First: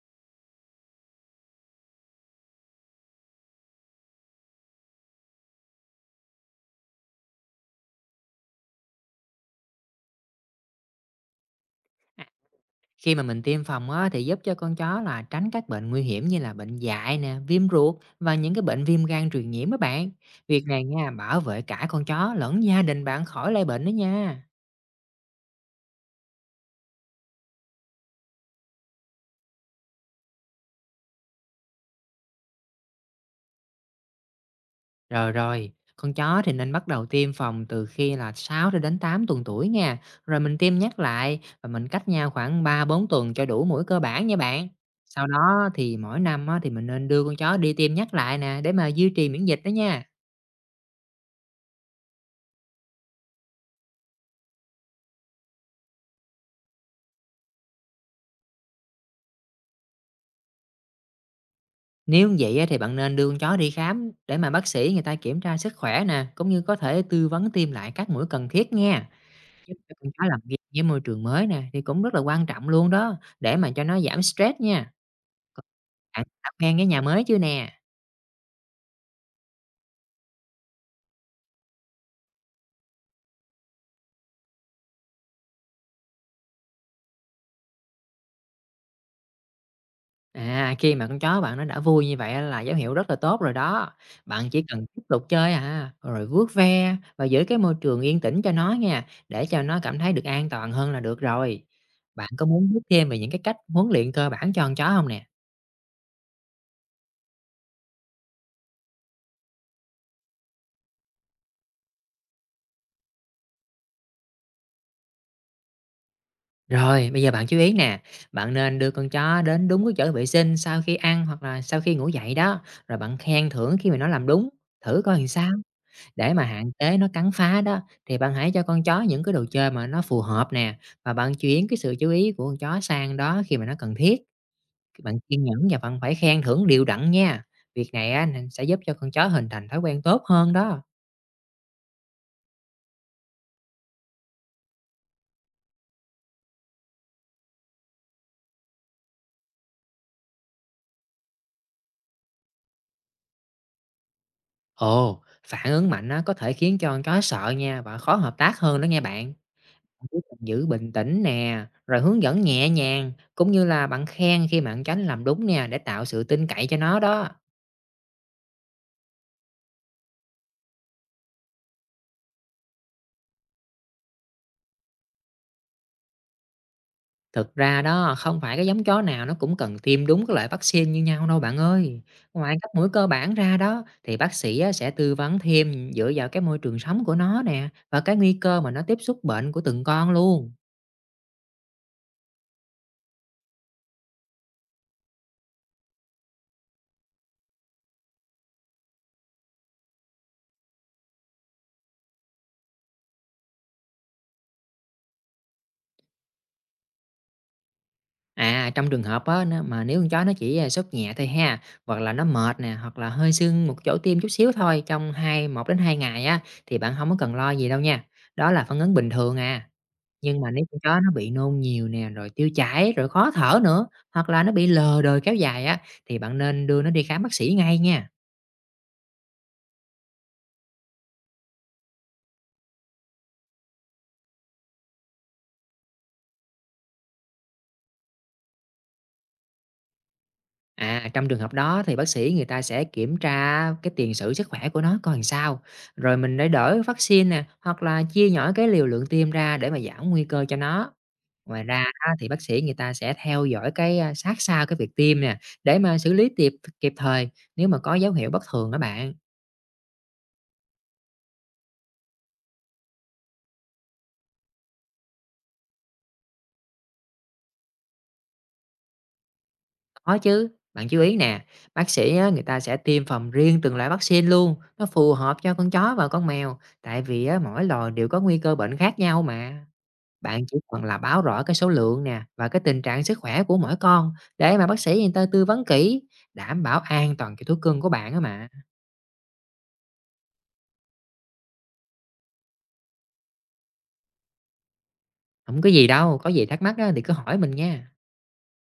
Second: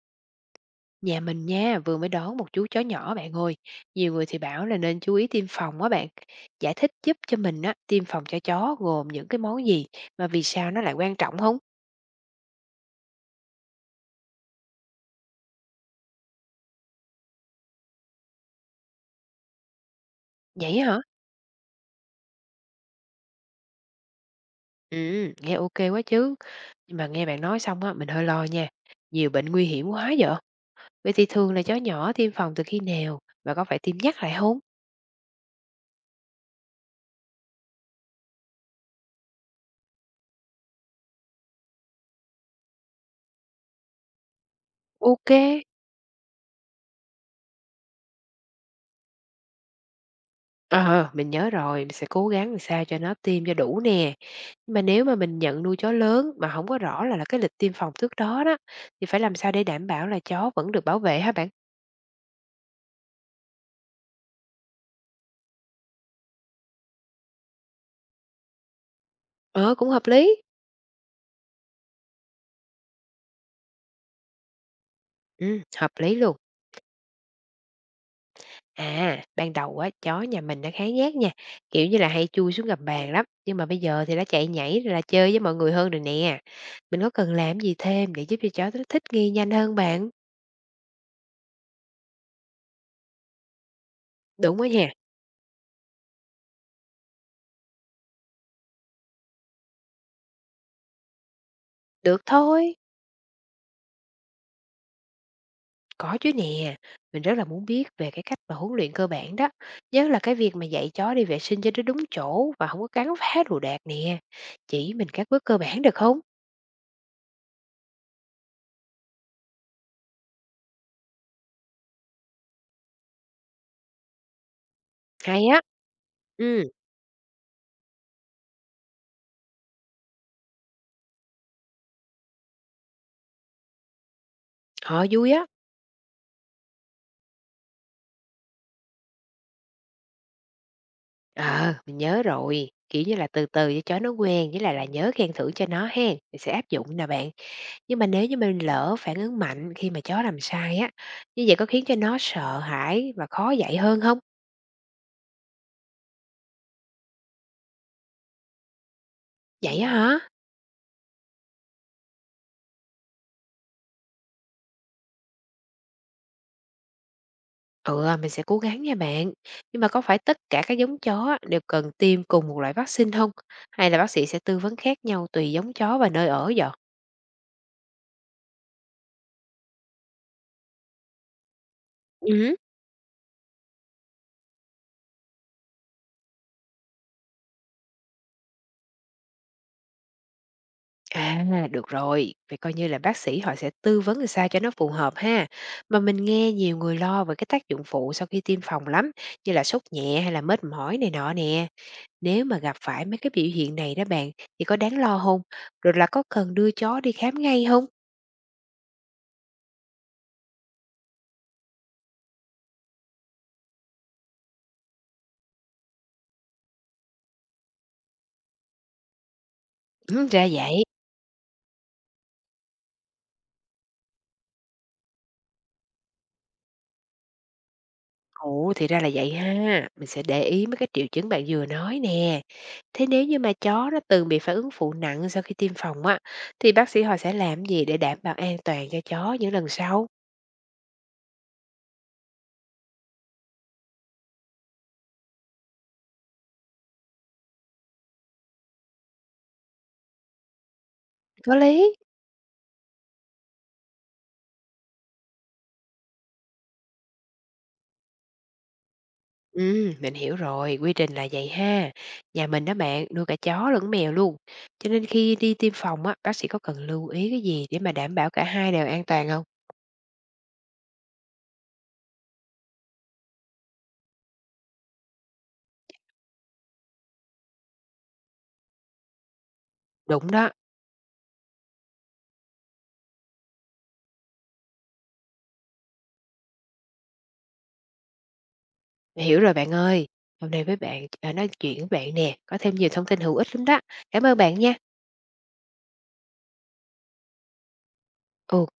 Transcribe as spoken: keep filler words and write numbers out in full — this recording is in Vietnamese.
Nhà mình nha, vừa mới đón một chú chó nhỏ bạn ơi. Nhiều người thì bảo là nên chú ý tiêm phòng á bạn. Giải thích giúp cho mình á, tiêm phòng cho chó gồm những cái món gì mà vì sao nó lại quan trọng không? À, khi mà mình tiêm phòng á, thì giúp cho con chó là tránh các bệnh nguy hiểm như là bệnh dại nè, viêm ruột và những cái bệnh viêm gan truyền nhiễm các bạn. Việc Vậy này hả? nha, bảo vệ cả con chó lẫn gia đình bạn khỏi lây bệnh đó nha. Ừ, nghe ok quá chứ. Nhưng mà nghe bạn nói xong á, mình hơi lo nha. Nhiều bệnh nguy hiểm quá vậy. Vậy thì thường là chó nhỏ tiêm phòng từ khi nào và có phải tiêm nhắc lại không? Rồi rồi, con chó thì nên bắt đầu tiêm phòng từ khi là sáu cho đến tám tuần tuổi nha. Rồi mình tiêm nhắc lại và mình cách nhau khoảng ba bốn tuần cho đủ mũi cơ bản nha bạn. Sau Ok. đó thì mỗi năm á, thì mình nên đưa con chó đi tiêm nhắc lại nè để mà duy trì miễn dịch đó nha. Ờ, mình nhớ rồi, mình sẽ cố gắng làm sao cho nó tiêm cho đủ nè. Nhưng mà nếu mà mình nhận nuôi chó lớn mà không có rõ là là cái lịch tiêm phòng trước đó đó, thì phải làm sao để đảm bảo là chó vẫn được bảo vệ hả bạn? Nếu vậy thì bạn nên đưa con chó đi khám để mà bác sĩ người ta kiểm tra sức khỏe nè, cũng như có thể tư vấn tiêm lại các mũi cần thiết nha. Giúp Ờ, cũng cho hợp con chó làm lý. việc với môi trường mới nè thì cũng rất là quan trọng luôn đó, để mà cho nó giảm stress nha. Ừm, Còn, hợp lý bạn luôn. đã quen với nhà mới chưa nè? À, ban đầu á, chó nhà mình nó khá nhát nha, kiểu như là hay chui xuống gầm bàn lắm, nhưng mà bây giờ thì nó chạy nhảy rồi là chơi với mọi người hơn rồi nè. Mình có cần làm gì thêm để giúp cho chó nó thích nghi nhanh hơn bạn? À, khi mà con chó bạn nó đã vui như vậy á là dấu hiệu rất là tốt rồi đó. Bạn chỉ Đúng á cần nha, tiếp tục chơi à, rồi vuốt ve và giữ cái môi trường yên tĩnh cho nó nha, để cho nó cảm thấy được an toàn hơn là được rồi. được Bạn có muốn thôi. biết thêm về những cái cách huấn luyện cơ bản cho con chó không nè? Có chứ nè, mình rất là muốn biết về cái cách mà huấn luyện cơ bản đó, nhất là cái việc mà dạy chó đi vệ sinh cho nó đúng chỗ và không có cắn phá đồ đạc nè. Chỉ mình các bước cơ bản được không? Rồi, bây giờ bạn chú ý nè, bạn nên đưa con chó đến đúng cái chỗ vệ sinh sau khi ăn hoặc là sau khi ngủ dậy đó, rồi bạn khen thưởng khi mà nó làm đúng, thử coi làm Hay sao. á. Để mà Ừ, hạn chế nó cắn phá đó, thì bạn hãy cho con chó những cái đồ chơi mà nó phù hợp nè, và bạn chuyển cái sự chú ý của con chó sang đó khi mà nó cần thiết. họ Bạn vui kiên á. nhẫn và bạn phải khen thưởng đều đặn nha. Việc này á, nên sẽ giúp cho con chó hình thành thói quen tốt hơn đó. Ờ, mình nhớ rồi. Kiểu như là từ từ cho chó nó quen, với lại là nhớ khen thưởng cho nó hen. Mình sẽ áp dụng nè bạn. Nhưng mà nếu như mình lỡ phản ứng mạnh khi mà chó làm sai á, như vậy có khiến cho nó sợ hãi và khó dạy hơn không? Ồ, phản ứng mạnh á, có thể khiến cho con chó sợ nha và khó hợp tác hơn đó nghe bạn. Vậy á Bạn chỉ hả? cần giữ bình tĩnh nè, rồi hướng dẫn nhẹ nhàng, cũng như là bạn khen khi mà bạn tránh làm đúng nè để tạo sự tin cậy cho nó đó. Ừ, à, mình sẽ cố gắng nha bạn. Nhưng mà có phải tất cả các giống chó á, đều cần tiêm cùng một loại vaccine không? Hay là bác sĩ sẽ tư vấn khác nhau tùy giống chó và nơi ở vậy? Thực ra đó, không phải cái giống chó nào nó cũng cần tiêm đúng cái loại vaccine như nhau đâu bạn ơi. Ngoài Ừ. các mũi cơ bản ra đó, thì bác sĩ á sẽ tư vấn thêm dựa vào cái môi trường sống của nó nè, và cái nguy cơ mà nó tiếp xúc bệnh của từng con luôn. À, được rồi. Vậy coi như là bác sĩ họ sẽ tư vấn làm sao cho nó phù hợp ha. Mà mình nghe nhiều người lo về cái tác dụng phụ sau khi tiêm phòng lắm, như là sốt nhẹ hay là mệt mỏi này nọ nè. Nếu mà gặp phải mấy cái biểu hiện này đó bạn, thì có đáng lo không? Rồi là có cần đưa chó đi khám ngay không? À, trong trường hợp á, nó mà nếu con chó nó chỉ, à, sốt nhẹ thôi ha, hoặc là nó mệt nè, hoặc là hơi sưng một chỗ tiêm chút xíu thôi trong hai một đến hai ngày á, thì bạn không có cần lo gì đâu nha. Đó là phản ứng bình thường à. Ừ, Nhưng ra mà nếu con vậy. chó nó bị nôn nhiều nè, rồi tiêu chảy, rồi khó thở nữa, hoặc là nó bị lờ đờ kéo dài á, thì bạn nên đưa nó đi khám bác sĩ ngay nha. Ồ, thì ra là vậy ha. Mình sẽ để ý mấy cái triệu chứng bạn vừa nói nè. Thế nếu như mà chó nó từng bị phản ứng phụ nặng sau khi tiêm phòng á, thì bác sĩ họ sẽ làm gì để đảm bảo an toàn cho chó những lần sau? À, trong trường hợp đó thì bác sĩ người ta sẽ kiểm tra cái tiền sử sức khỏe của nó coi làm sao, rồi mình để đổi vaccine nè, hoặc là chia nhỏ cái liều lượng tiêm ra để mà giảm nguy cơ cho nó. Có Ngoài ra lý. á, thì bác sĩ người ta sẽ theo dõi cái, a, sát sao cái việc tiêm nè, để mà xử lý kịp kịp thời nếu mà có dấu hiệu bất thường á bạn. Ừ, mình hiểu rồi, quy trình là vậy ha. Nhà mình đó bạn, nuôi cả chó lẫn mèo luôn. Cho nên khi đi tiêm phòng á, bác sĩ có cần lưu ý cái gì để mà đảm bảo cả hai đều an toàn không? Có chứ, bạn chú ý nè, bác sĩ á, người ta sẽ tiêm phòng riêng từng loại vaccine luôn, nó phù hợp cho con chó và con mèo, tại vì á, mỗi loài đều có nguy cơ bệnh khác nhau mà. Đúng Bạn đó, chỉ cần là báo rõ cái số lượng nè và cái tình trạng sức khỏe của mỗi con để mà bác sĩ người ta tư vấn kỹ, đảm bảo an toàn cho thú cưng của bạn á mà. mình hiểu rồi bạn ơi. Hôm nay với bạn, à, nói chuyện với bạn nè, có thêm nhiều thông tin hữu ích lắm đó. Cảm ơn bạn nha. Không có gì đâu, có gì thắc mắc á, thì cứ hỏi mình nha. Ừ.